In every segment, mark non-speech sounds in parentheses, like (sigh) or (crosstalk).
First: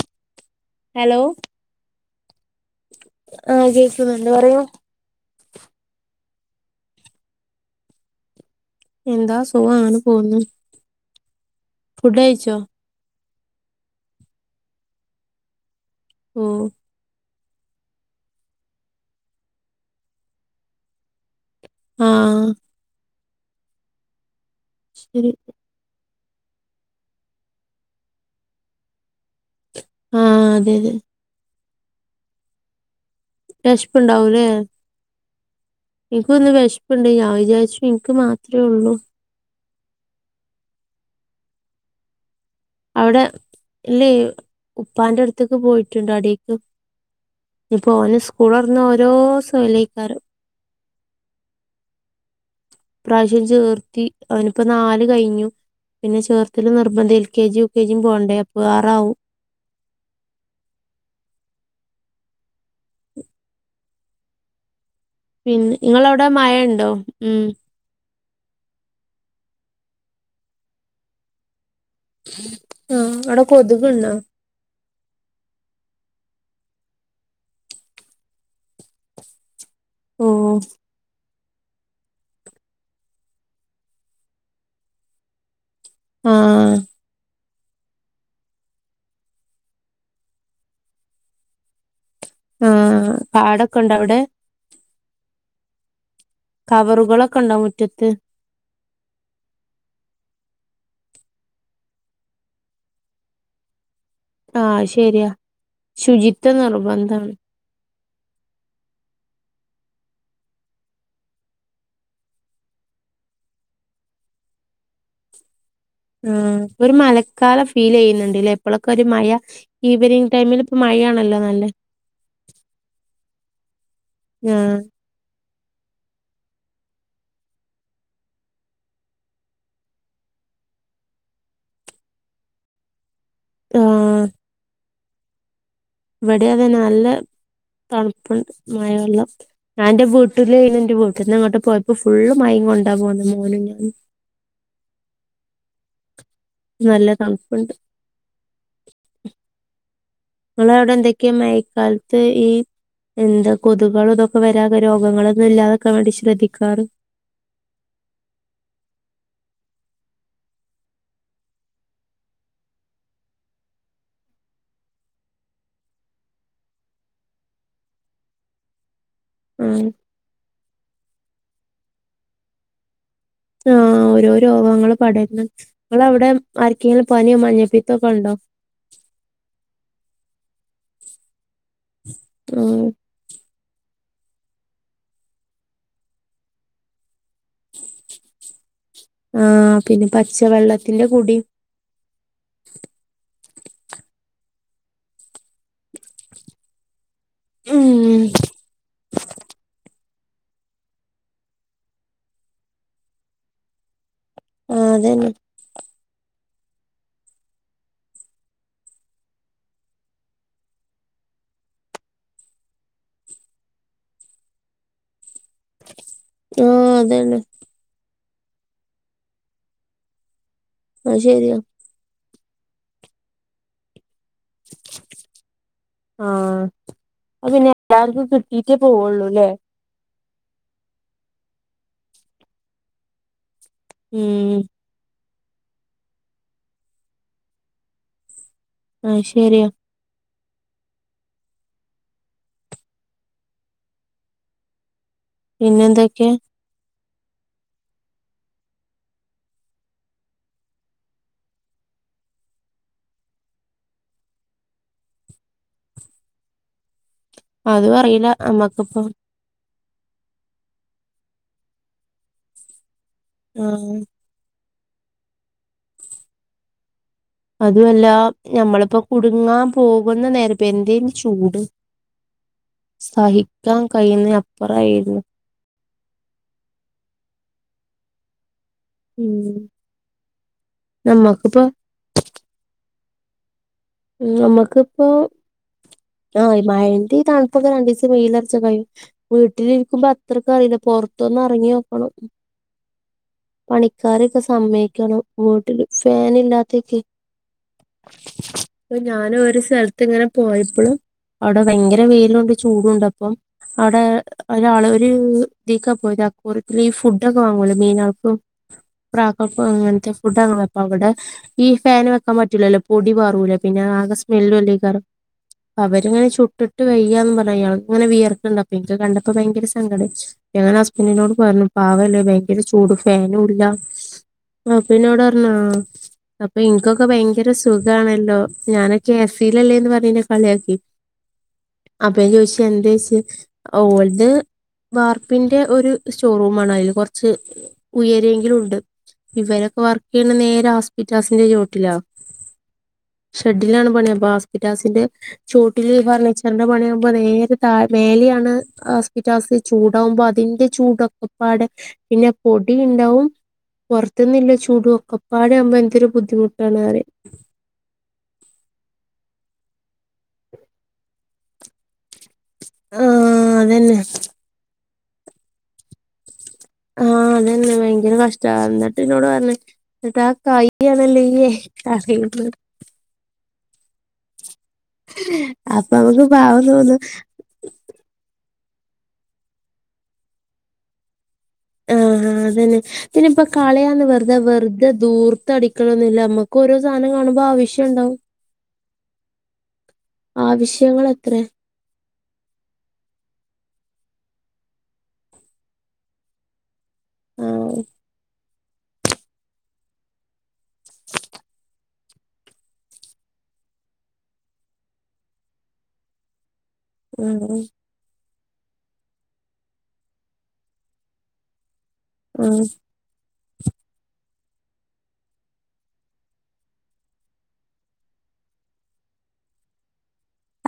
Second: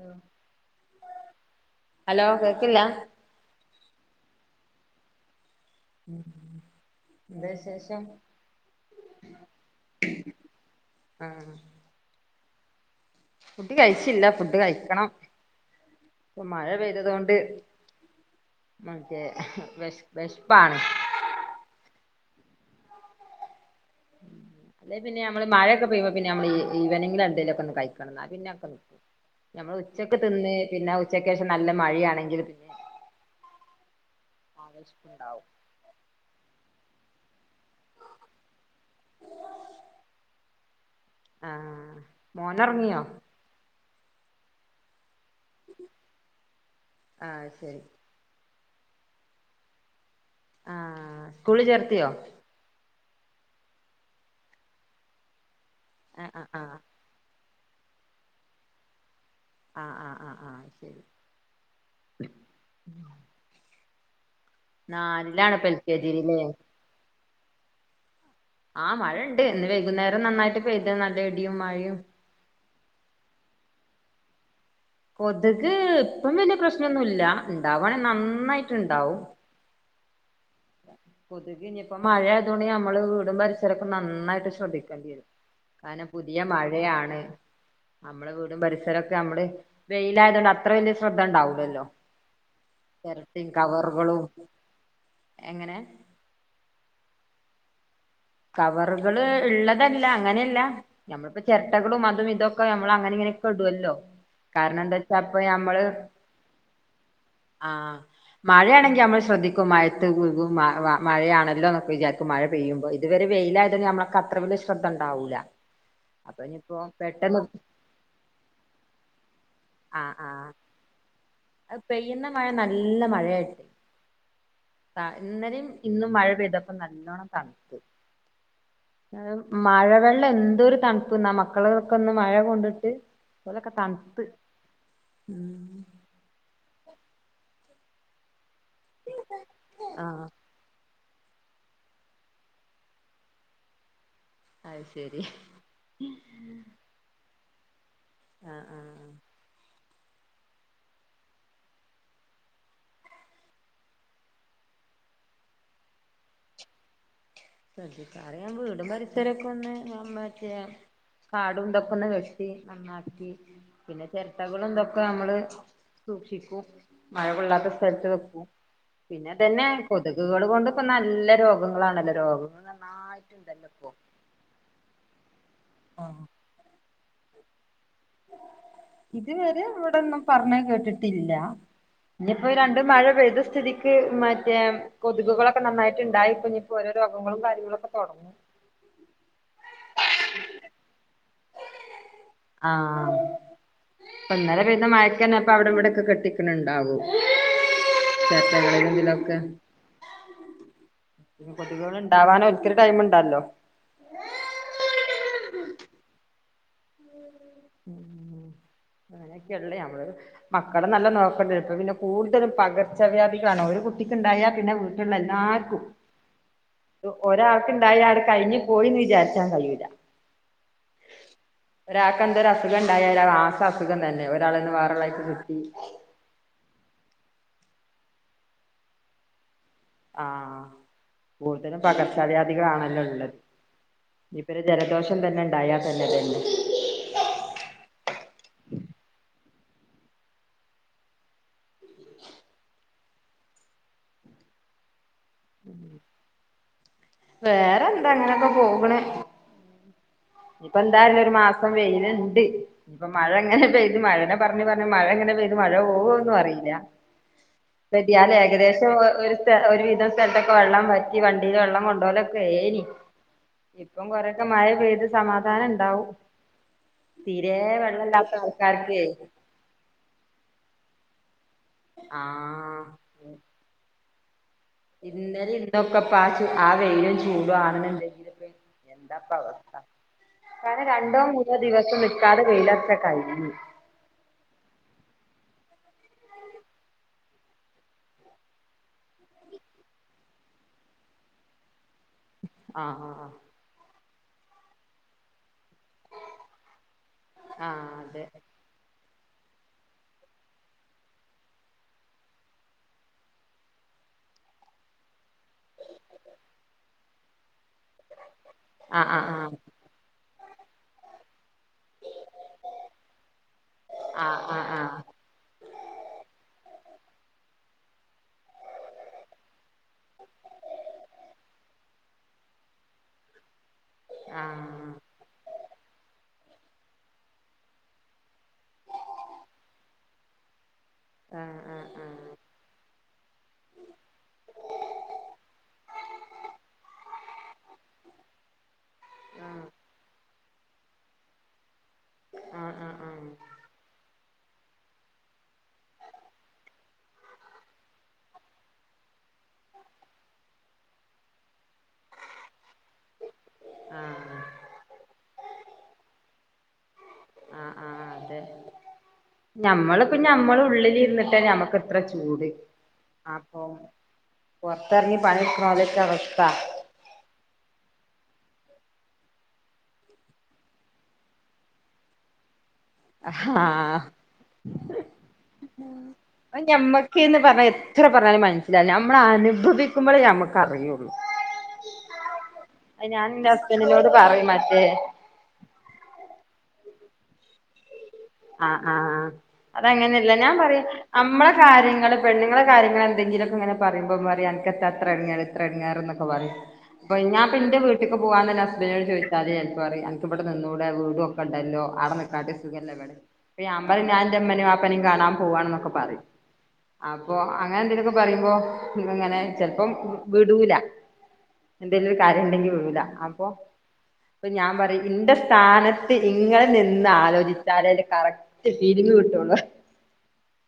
Hello hello ആഹ് കേക്ക്ന്ന്ണ്ട് പറയൂ ഉം എന്താ വിശേഷം എന്താ സുഖാണ് പോവ്ന്ന് ആഹ് ഫുഡ് കയ്ച്ചോ? ഫുഡ് കയ്ച്ചില്ല ഫുഡ് കയ്ക്കണം ഓഹ് പ്പമഴ പെയ് തതോണ്ട് മറ്റേ വെഷ് വെഷ്പാണ് ആഹ് അല്ലെ പിന്നെ ശരി നമ്മള് മഴൊക്കെ പെയുമ്പൊ പിന്നെ നമ്മള് ഈ ഈവനിങ്ങിലെന്തേലൊക്കൊന്ന് കയിക്കണം ഇന്നാ പിന്നെ കഹോക്കെ നി ഞമ്മള് ഉച്ചക്ക് ആഹ് തിന്ന് അതെ പിന്നെ അതെ അഹ്‌ ഉച്ചക്കേഷം നല്ല മഴിയാണെങ്കില് വെശ്പ്പ്ണ്ടാവുലേ വെശ്പ്പ്ണ്ടാവും ഇൻക്കൊന്ന് വെശ്പ്പ്ണ്ടെ ഞാൻ വിചാര്ച്ചു ഇൻക്ക് മാത്രേ ഒള്ളു ആഹ് മോനൊർങ്ങിയോ? അവടെ ഇല്ലേ ഉപ്പാന്റെ അടുത്തേക്ക് പോയിട്ടുണ്ടാടീക്ക് ആഹ് ശരി നീപോന സ്കൂ കുളൊർന്ന ഓരോ സൊലിക്കാരം ആഹ് സ്കൂളി ചേർത്തിയോ ഈ പ്രാവശ്യം ചേർത്തി അവനിപ്പോ നാല് കഴിഞ്ഞു പിന്നെ ആഹ് ആഹ് ചേർത്തല് ആഹ് നിർബന്ധ എൽ കെ ജി കെജി പോവണ്ടേ അപ്പൊ ആറാവും ആഹ് ആഹ് ആഹ് ആഹ് ശരി നാല് പിന്ന ഇങ്ങളവിടെ മഴേണ്ടോ ഊം ആഹ് മഴേണ്ട് ഇന്ന് വൈകുന്നേരം നന്നായിട്ട് പെയ്ത് നല്ല ഇടിയും മഴയും ആഹ് അവിട കൊതുകിണ്ടോ കൊതുക് ഇപ്പം വലിയ പ്രശ്നൊന്നുല്ല ഉണ്ടവാണെ നന്നായിട്ട് ഉണ്ടാവും ഉം കൊതുക് ഇഞ്ഞിപ്പോ മഴയതുകൊണ്ട് നമ്മള് വീടും പരിസരൊക്കെ നന്നായിട്ട് ശ്രദ്ധിക്കേണ്ടി വരും കാരണം പുതിയ ആഹ് മഴയാണ് നമ്മള വീടും പരിസരൊക്കെ നമ്മള് വെയിലയതുകൊണ്ട് അത്ര വലിയ ശ്രദ്ധ ഉണ്ടാവൂല്ലല്ലോ ആഹ് പാടൊക്കെ ഉണ്ട അവിടെ എങ്ങനെ കവറുകളൊക്കെ ഉണ്ടോ മുറ്റത്ത് കവറുകള് ഇള്ളതല്ല അങ്ങനെല്ല നമ്മളിപ്പ ചെരട്ടകളും അതും ഇതൊക്കെ നമ്മളങ്ങനെ ഇങ്ങനെയെക്ക ഇടുവല്ലോ കാരണം ആഹ് എന്താ വെച്ചാ ശരിയാ ഇപ്പ ഞമ്മള് ശുചിത്വ നിർബന്ധാണ് ആഹ് മഴയാണെങ്കി നമ്മള് ശ്രദ്ധിക്കും മഴയത്ത് കും കും മ മ മഴയാണല്ലോ എന്നൊക്കെ വിചാരിക്കും മഴ പെയ്യുമ്പോ ഇതുവരെ വെയിലായത നമ്മക്ക് അത്ര വലിയ ശ്രദ്ധണ്ടാവൂല്ല ഊം ഒരു മഴക്കാലം ഫീലെയ്യുന്നുണ്ട് ഇല്ലേ ഇപ്പളൊക്കെ ഒരു മഴ ആഹ് ഈവനിങ് ആഹ് ടൈമില് മഴ ആണല്ലോ നല്ല അത് പെയ്യുന്ന മഴ നല്ല മഴയായി ആഹാ ആഹ് ഇന്നലേം ഇന്നും മഴ പെയ്തപ്പോ നല്ലോണം തണുത്തു അത് മഴ വെള്ളം എന്തൊരു തണുപ്പ്ന്നാ മക്കള്കളൊക്കൊന്ന് മഴ കൊണ്ട്ട്ട് ലൊക്കെ തണുത്ത് ആഹ് ഉം ഇവിടെ അതേ നല്ല തണുപ്പുണ്ട് മഴവെള്ളം ഞാൻ ഇന്റെ ആഹ് വീട്ട് (unintelligible) ന്റെ വീട്ടീന്ന് ഇങ്ങട്ട് പോയപ്പോ ഫുള്ളും മയേംകൊണ്ടാ പോകുന്ന മോനും ഞാനും അത് ശരി നല്ല തണുപ്പുണ്ട് ആഹ് ആഹ് ആഹ് നിങ്ങള അവിടെ എന്തൊക്കെയാ മയക്കാലത്ത് ഈ എന്താ കൊതുകുകളും ഇതൊക്കെ വരാതെ രോഗങ്ങളൊന്നും ഇല്ലാതാക്ക വേണ്ടി ശ്രദ്ധിക്കാറ് ശ്രദ്ധിക്കാറ് ഞാൻ വീടും പരിസരൊക്കൊന്ന് നമ മറ്റേ കാടും ഇതൊക്കെ ഒന്ന് വെട്ടി നന്നാക്കി പിന്നെ ചെരട്ടകളിന്തൊക്കെ നമ്മള് സൂക്ഷിക്കും മഴ കൊള്ളാത്ത സ്ഥലത്ത് വെക്കും പിന്നെ ഇതന്നെ ആഹ് കൊതുകുകള് കൊണ്ട് ഇപ്പോ നല്ല രോഗങ്ങളാണല്ലോ രോഗ ആഹ് ഓരോ രോഗങ്ങള് പടരുന്നു ആ നിങ്ങളവിടെ ആരിക്കെങ്കിലും പനിയോ മഞ്ഞപ്പിത്തോക്കൊ ഒണ്ടോ ഇതുവരെ ഇവിടൊന്നും പറഞ്ഞ കേട്ടിട്ടില്ല ഇനിപ്പോ രണ്ട് ആഹ് മഴ പെയ്ത സ്ഥിതി ക്ക് മറ്റേ കൊതുകുകളൊക്കെ നന്നായിട്ട് ഇണ്ടായിപ്പോ ഇനിപ്പോ ഓരോ രോഗങ്ങളും കാര്യങ്ങളൊക്കെ തൊടങ്ങും ആഹ് പിന്നെ പച്ചവെള്ളത്തിന്റെ കുടീം ആഹ് ഇപ്പൊന്നലെ പെയ്ത മഴക്കന്നെ ഇപ്പ അവിടെ ഇവിടെക്കെ കെട്ടിക്കണുണ്ടാവും ഉം (inaudible) കൊതുകുകളുണ്ടാവാൻ ഒരിക്കൊരു ടൈമുണ്ടല്ലോ ആഹ് അതെന്നെ ഉം അനൊക്കെയല്ലെ നമ്മള് മക്കളെ നല്ല നോക്കണ്ട ഇപ്പ പിന്നെ കൂടുതലും പകർച്ചവ്യാധി കാണോ ഒരു കുട്ടിക്ക് ഉണ്ടായാൽ പിന്നെ പിന്നെ എല്ലാർക്കും ആഹ് അതന്നെ ഒരാൾക്ക്ണ്ടായ അവിടെ കഴിഞ്ഞു പോയിന്ന് വിചാരിച്ചാൻ കഴിയൂല അത് ശരിയ ഒരാൾക്ക് എന്തൊരു അസുഖം ഉണ്ടായ അത് ആസ അസുഖം തന്നെ ഒരാളന്ന് വേറള്ളായിക്ക് കിട്ടി ആഹ് അത് പിന്നെ എല്ലാവർക്കും കിട്ടീട്ടേ പോവുള്ളൂല്ലേ ആഹ് കൂടുതലും പകർച്ചാവ്യാദികളാണല്ലോ ഉള്ളത് ഇപ്പൊ ഉം ഒരു ജ ലദോഷം തന്നെ ഉണ്ടായ തന്നെ തന്നെ അത് ശരിയാ (inaudible) പിന്നെന്തൊക്കെയ വേറെ എന്താ അങ്ങനെയൊക്കെ പോകണ് ഇപ്പ എന്തായാലും ഒരു മാസം വെയിലുണ്ട് ഇപ്പൊ മഴ എങ്ങനെ പെയ്ത് മഴനെ പറഞ്ഞ് പറഞ്ഞ് മഴ എങ്ങനെ പെയ്ത് മഴ പോകുവോന്നും അറിയില്ല അതും അറിയില്ല (unintelligible) ഏകദേശം നമ്മക്കിപ്പോ ഒരു ഒരു വിധം സ്ഥലത്തൊക്കെ വെള്ളം വറ്റി വണ്ടില് വെള്ളം കൊണ്ടോകലൊക്കെ ഏനി ആഹ് ഇപ്പം കൊറെ മഴ പെയ്ത് സമാധാനം ഉണ്ടാവും തീരെ അതുവല്ല വെള്ളല്ലാത്ത ഞമ്മളിപ്പോ ആൾക്കാർക്കേ കുടുങ്ങാൻ പോകുന്ന നേരത്തെ എന്തേ (unintelligible) ചൂട് ആഹ് സഹിക്കാൻ കഴിയുന്നെയ ഇന്നലെ ഇന്നൊക്കെപ്പആ ആ വെയിലും ചൂടും ആണുന്നുണ്ടെങ്കിലൊക്കെ എന്താപ്പ ഉം അവസ്ഥ കാരണം രണ്ടോ മൂന്നോ നമ്മക്കിപ്പോ ദിവസം നിക്കാതെ വെയിലുറച്ച കഴിയും നമ്മുക്കിപ്പോ ആഹ് ഈ മഴന്റെ തണുപ്പൊക്കെ രണ്ട് ദിവസം വെയിലുറച്ച കഴിയും വീട്ടിലിരിക്കുമ്പോ അത്രക്കറിയില്ല പൊറത്തൊന്ന് ഇറങ്ങി നോക്കണം ആഹ് ആഹ് ആഹ് പണിക്കാരെയൊക്കെ സമ്മയ്ക്കണം വീട്ടില് ഫാൻ ഇല്ലാത്തെക്കെയെ ആഹ് അതെ അപ്പൊ ഞാനും ഒരു സ്ഥലത്ത് ഇങ്ങനെ പോയപ്പളും അവിടെ ഭയങ്കര വെയില് വൊണ്ട് ചൂടുവുണ്ട് അപ്പം അവിടെ ഒരാള് ഒര് ഇതൊക്കെ പോയിത് അക്കോറിയത്തില് ഈ ഫുഡ് ഒക്കെ വാങ്ങൂലെമീന് ആൾക് ആഹ് ആഹ് (unintelligible) (unintelligible) അവിടെ ഈ ഫാനും വെക്കാൻ പറ്റൂലല്ലോ പൊടി പറ പിന്നെ ആകെ ആഹ് ആഹ് ആഹ് സ്മെല്ലല്ലെ കറ അവരിങ്ങനെ ചുട്ടിട്ട് വയ്യാ എന്ന് പറയാ ഇങ്ങനെ വിയർക്കുണ്ട് അപ്പ എനിക്ക് കണ്ടപ്പോ ഭയങ്കര സങ്കടച്ച് ഞാൻ ഹസ്ബന്റിനോട് പറഞ്ഞു പാവല്ലേ ഭയങ്കര ചൂട് ഫാനും ഇല്ല ആഹ് പിന്നോട് പറഞ്ഞോ അപ്പൊ ഇനക്കൊക്കെ ഭയങ്കര സുഖാണല്ലോ ഞാനൊക്കെ (unintelligible) അല്ലേന്ന് പറഞ്ഞെന്നെ കളിയാക്കി ആഹ് ആഹ് ആഹ് ആഹ് അപ്പം ചോദിച്ച് എന്തേച്ച് ഓൾത് വാർപ്പിന്റെ ഒരു ഷോറൂമാണ് അതില് കുറച്ച് ഉയരേങ്കിലും ഉണ്ട് ഇവരൊക്കെ വർക്ക് ചെയ്യണ നേരെ ആസ്പെറ്റാസിന്റെ ചുവട്ടിലാ ആഹ് ആഹ് ആഹ് ഷെഡിലാണ് പണി അപ്പൊ ആസ്പെറ്റാസിന്റെ ചുവട്ടില് ഫർണിച്ചറിന്റെ പണിയകുമ്പോ നേരെ താഴ മേലെയാണ് ആസ്പിറ്റാസ്ചൂടാവുമ്പോ അതിന്റെ ചൂടൊക്കെപ്പാട് പിന്നെ പൊടി ഉണ്ടാവും ആഹ് പുറത്തന്നില്ല ചൂട് ഒക്കെപ്പാട ആകുമ്പോ എന്തൊരു ബുദ്ധിമുട്ട് കാണറി ആഹ് ആഹ് അതെ ഞമ്മളിപ്പ ഞമ്മൾ ഉള്ളിൽ ഇരുന്നിട്ട് ഞമ്മക്ക് എത്ര ചൂട് ആ അപ്പൊ അതന്നെ പുറത്തിറങ്ങി പണിക്കണലൊക്ക അവസ്ഥ ആഹ് അതന്നെ ഭയങ്കര കഷ്ട എന്നിട്ട് എന്നന്നോട് പറഞ്ഞ എന്നട്ട ആ കായ ആണല്ലേേ ക (unintelligible) ആഹ് അപ്പൊ നമുക്ക് പാവം തോന്നും ഞമ്മക്കേന്ന് പറഞ്ഞ ഇത്ര പറഞ്ഞാല് മനസ്സിലാവില്ല നമ്മള അനുഭവിക്കുമ്പോഴേ നഞമ്മക്ക അറിയുള്ളു ആഹ് അതന്നെ പിന്നെ ഇപ്പ കളയാന്ന് ഹസ്ബൻഡിനോട് വെറുതെ പറയും വെറുതെ മറ്റേ ദൂർ അടിക്കണംന്നില്ല നമ്മുക്ക് ഓരോ സാധനം കാണുമ്പോ ആവശ്യം ഉണ്ടാവും ആഹ് ആഹ് ആഹ്അതങ്ങനല്ല ഞാൻ പറയാ ആവശ്യങ്ങൾ എത്ര നമ്മളെ കാര്യങ്ങള് പെണ്ങ്ങളെ കാര്യങ്ങ എന്തെങ്കിലുമൊക്കെ ഇങ്ങനെ പറുമ്പോ പറയാ എന അത്ര എടങ്ങാറ് ഇത്ര എടങ്ങാറ് എന്നൊക്കെ പറയും അപ്പൊ ഞാൻ പിന്നെ ആഹ് വീട്ടിലക്ക് പോവാന്നല്ല അന്നോട് ചോദിച്ചാല് ചെലപ്പ പറയും എനക്ക് ഇവിടെ നിന്നൂ വീടും ഒക്കെ ഉണ്ടല്ലോ അടെ നിക്കാട്ടെ സുഖല്ല ഇവിടെ അപ്പ ഞൻ പറയും ഞാ ൻഎന്റെ ഉമ്മ നെയും വാപ്പ നെയും കാണാൻ പോവാന്നൊക്കെ പറയും അപ്പൊ ആഹ് അങ്ങനെ എന്തക്ക പറയുമ്പോ അങ്ങനെ ചെലപ്പം വിടൂല എന്തെേലും ഒരു കാര്യം ആഹ് ഉണ്ടെങ്കിൽ വിടൂലഅപ്പൊ അപ്പൊ ഞാൻ പറയും എന്റെ സ്ഥാനത്ത് ഇങ്ങള് നിന്ന് ആലോചിച്ചാലേ കറക്റ്റ് ഫീലിംഗ് കിട്ടുള്ളൂ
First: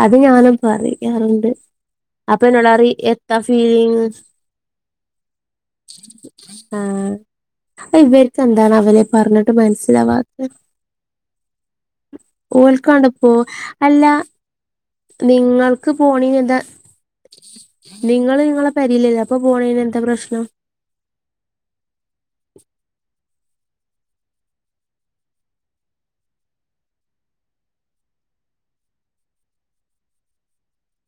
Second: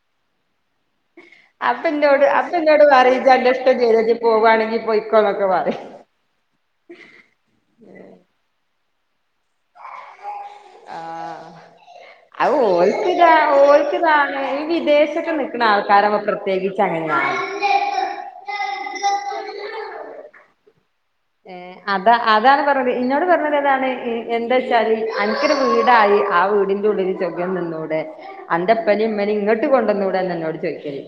അത് ഞാനും പറയും പറയാറുണ്ട് അപ്പൻന്റോട് അപ്പൊ എന്നോട് അപ്പന്റോട് പറയും ജ് എത്താ അന്റെ ഇഷ്ടം ഫീലിങ് ചെയ്തി പോകുകയാണെങ്കിൽ പോയ്ക്കോന്നൊക്കെ പറയും ആഹ് ഇവർക്ക് എന്താണ് അവന പറഞ്ഞിട്ട് മനസ്സിലാവാ ആഹ് അഹ് ഓൽക്കുക ഓൽക്കാണ്ട്പ്പോ അല്ല ഓൽക്കതാണ് ഈ വിദേശ ത്ത് നിൽക്കുന്ന നിങ്ങൾക്ക് ആൾക്കാര പോണീന് എന്താ പ്രത്യേകിച്ച അങ്ങനാണ് നിങ്ങള് നിങ്ങളെ പെരിലല്ലെ അപ്പ പോണന് എന്താ പ്രശ്നം ഏ അതാ അതാണ് പറഞ്ഞത് ഇന്നോട് പറഞ്ഞത് ഏതാണ് എന്താ വച്ചാൽ അനക്കൊരു വീടായി ആ വീടിന്റെ ഉള്ളിൽ ചഖം നിന്നൂടെ അന്റെപ്പനേ ഇമ്മനി ഇങ്ങോട്ട് കൊണ്ടുവന്നൂടെ എന്ന എന്നോട് ചോദിക്കല്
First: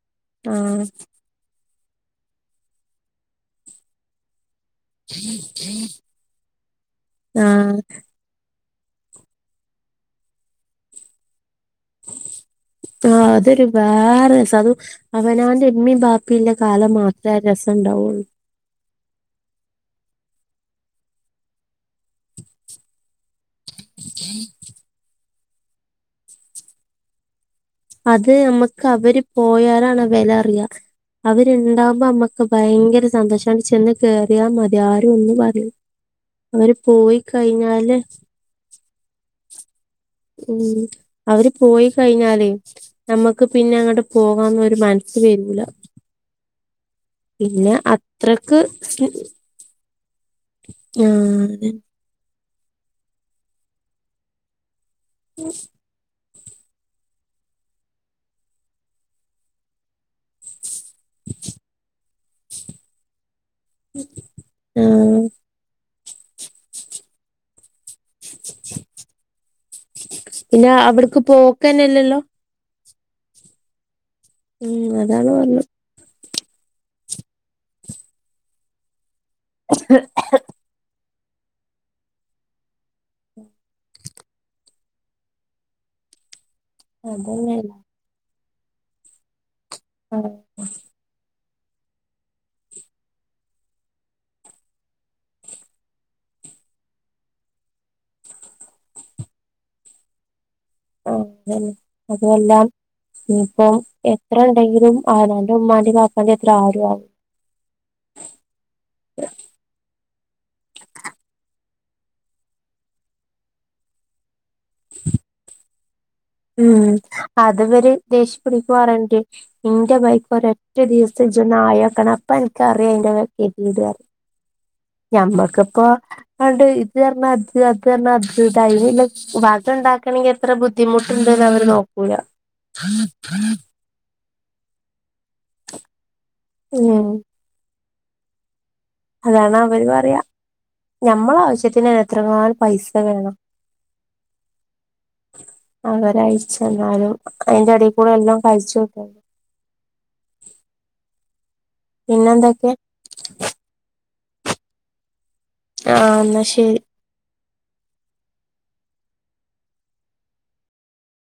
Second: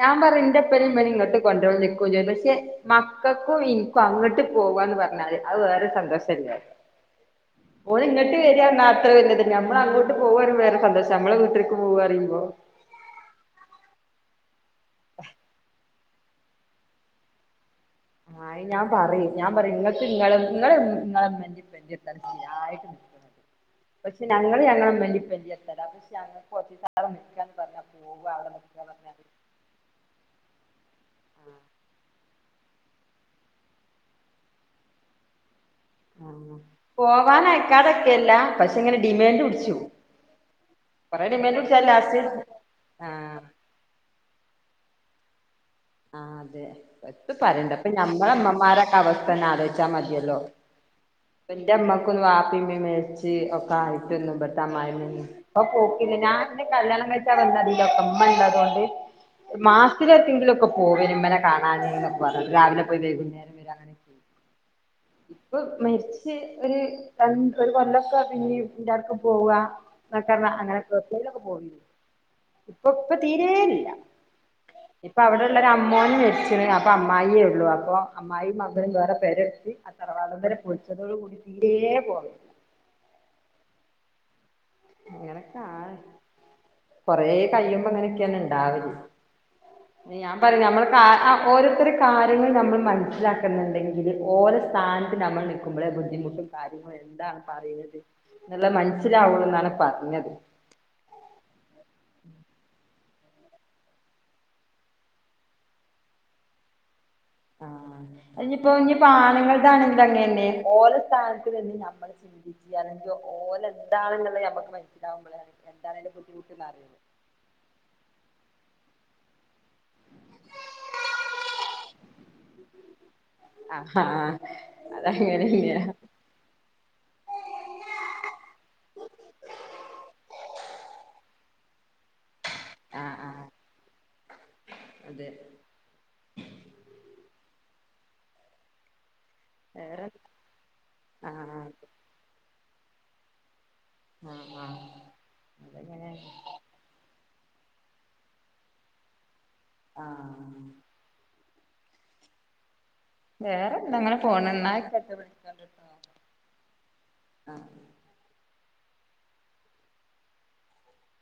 ഞാൻ പറഞ്ഞു എന്റെപ്പനേ ആഹ് ഇമ്മ നേഇങ്ങോട്ട് കൊണ്ടോന്ന് നിൽക്കുവ ചെയ്യും പക്ഷെ മക്കൾക്കും ഇനിക്കും അങ്ങോട്ട് പോവാന്ന് പറഞ്ഞാല് അത് വേറെ ഒരു സന്തോഷല്ലെ ആഹ് ഓര് ഇങ്ങിട്ട് വരി അത്ര വന്നെ നമ്മൾ അങ്ങോട്ട് പോകും വേറെ സന്തോഷം നമ്മള വീട്ടിലേക്ക് പോവന്ന് പറയുമ്പോ ആ അതൊരു വേറെ രസാ അവനോന്റെ ഉമ്മീ ബാ പ്പല്ലെ കാലം മാത്രേ രസം ഉണ്ടാവുള്ളൂ ആ ഞാൻ പറയും ഞാൻ പറയും നിങ്ങക്ക് ഇങ്ങളെ നിങ്ങളെ നിങ്ങളമ്മന്റെ (unintelligible) ആയിട്ട് നിൽക്കണം പക്ഷെ ഞങ്ങള് ഞങ്ങളെ ഉമ്മാന്റെയും ഉപ്പാന്റെയും എത്തരാ പക്ഷെ ഞങ്ങക്ക് കൊർച്ചു സം അത് നമക്ക് അവര് പറഞ്ഞാല് പോയാലാണ് വില അറിയ അവരുണ്ടാവകുമ്പോ അമ്മക്ക് ഭയങ്കര സന്തോഷമാണ് ചെന്ന് കേറിയാൽ മതി ആരും ഒന്നും പറയൂല ആഹ് അവര് പോയി പോവാൻ കഴിഞ്ഞാല് അയക്കാതെക്കെയല്ല പക്ഷെ ഇങ്ങനെ ഡിമാൻഡ് പുടിച്ചു പോവും ഉം അവര് പോയി കഴിഞ്ഞാലേ ആഹ് നമ്മക്ക് പിന്നെ അങ്ങോട്ട് പോകാന്ന ഒരു മനസ്സ് വരൂല ആ അതെ പ പിന്നെ പറയണ്ടപ്പ ഞമ്മ അത്രക്ക് അമ്മമാരൊക്കെ അവസ്ഥ തന്നെ ആലോചിച്ചാ മതിയല്ലോ ആഹ് അതെ ക്കൊന്ന് വാപ്പേം ഉമ്മേം മരിച്ച് (unintelligible) ഇപ്പോ പോക്കില്ല ഞാൻ എന്റെ കല്യാണം കഴിച്ചാ (unintelligible) ഉമ്മള്ളതുകൊണ്ട് മാസത്തിലത്തി (unintelligible) പോവരിമ്മനെ കാണാനി പ (unintelligible) രാവിലെ പോയി വൈകുന്നേരം വരാ ആഹ് ഇപ്പോ മരിച്ച് ഒരു രണ്ട് ഒരു കൊല്ലം ഇപ്പ പിന്നേം എല്ലാർക്കും പോവാം അ (inaudible) പിന്നെ അവിടക്ക് പോക്കന്നെല്ലല്ലോ ഇപ്പൊ ഇപ്പ തീരേല്ല ഉം അതാണ് പറഞ്ഞെ അമ്മോനും മരിച്ച്ണ് അപ്പ അമ്മായിയേ ഒള്ളു അപ്പോ അമ്മായിയും മകനും വേറെ പെരവെച്ച് (inaudible) അങ്ങനൊക്കാണ് കൊറേ അതന്നെ കയിയുമ്പോ അങ്ങനൊക്കാണ് ഇണ്ടാവല് ആ ഞാൻ പറഞ്ഞു നമ്മള് ആഹ് ആഹ് ഓരോരുത്തരു കാര്യങ്ങള് നമ്മള് മനസ്സിലാക്കുന്നുണ്ടെങ്കിൽ ഓരോ സ്ഥാനത്ത് നമ്മള് നി ക്കുമ്പോളെ ബുദ്ധിമുട്ടും കാര്യങ്ങളും എന്താണ് പറയുന്നത് ന്നുള്ളത് മനസ്സിലാവുള്ളൂ എന്നാണ് പറഞ്ഞത് ഓഹ് അതന്നെ അതുവെല്ലാം ഇപ്പം എത്ര ഇണ്ടെങ്കിലും അവനവന്റെ ഉമ്മാന്റെ വാപ്പാന്റെ അത്ര ആരു ആവും ആഹ് അനിപ്പോ ഇനി ആണങ്ങളതാണെങ്കിലും അങ്ങന്നന്നെ ഓല സ്ഥാനത്ത് തന്നെ ഞമ്മള് ചിന്തിക്കയാണെങ്കി ഓലെന്താണെന്നുള്ളെ നമുക്ക് മനസിലാവുമ്പോളാണ് എന്താണ് അതിന്റെ ബുദ്ധി ഉം അതുവരെ ദേശ്യ പിടി (unintelligible) ണ്ട് എന്റെ ബൈക്ക് ഒരറ്റ ദിവസം ഇജ്ജോന്ന് ആയോക്കണം അപ്പ എനിക്കറിയാം ന്റെ വെ ആഹ് ഹാ ഞമ്മക്കിപ്പോ അണ്ട് ഇത് പർഞ്ഞാ അത് അത് പർഞ്ഞാ അത് (unintelligible) വതൊണ്ടാക്കണങ്കി എത്ര ബുദ്ധിമുട്ടുണ്ട്ന്ന് അവര് നോക്കുലാ ആഹ് ആഹ് അതെ ഉം അതാണ് അവര് വേറെ പറയാ ഞമ്മള ആഹ് ആവശ്യത്തിന് എത്ര (unintelligible) പൈസ വേണം ആഹ് ആഹ് അതങ്ങനെയല്ലേ എന്നാലും അയിന്റെടെ കൂടെ എല്ലാം കഴിച്ചുട്ടോ ആഹ് പിന്നെന്തൊക്കെ? വേറെന്തങ്ങനെ പോണ് എന്നാ (inaudible) ആഹ് എന്നാ ശെരി ആഹ്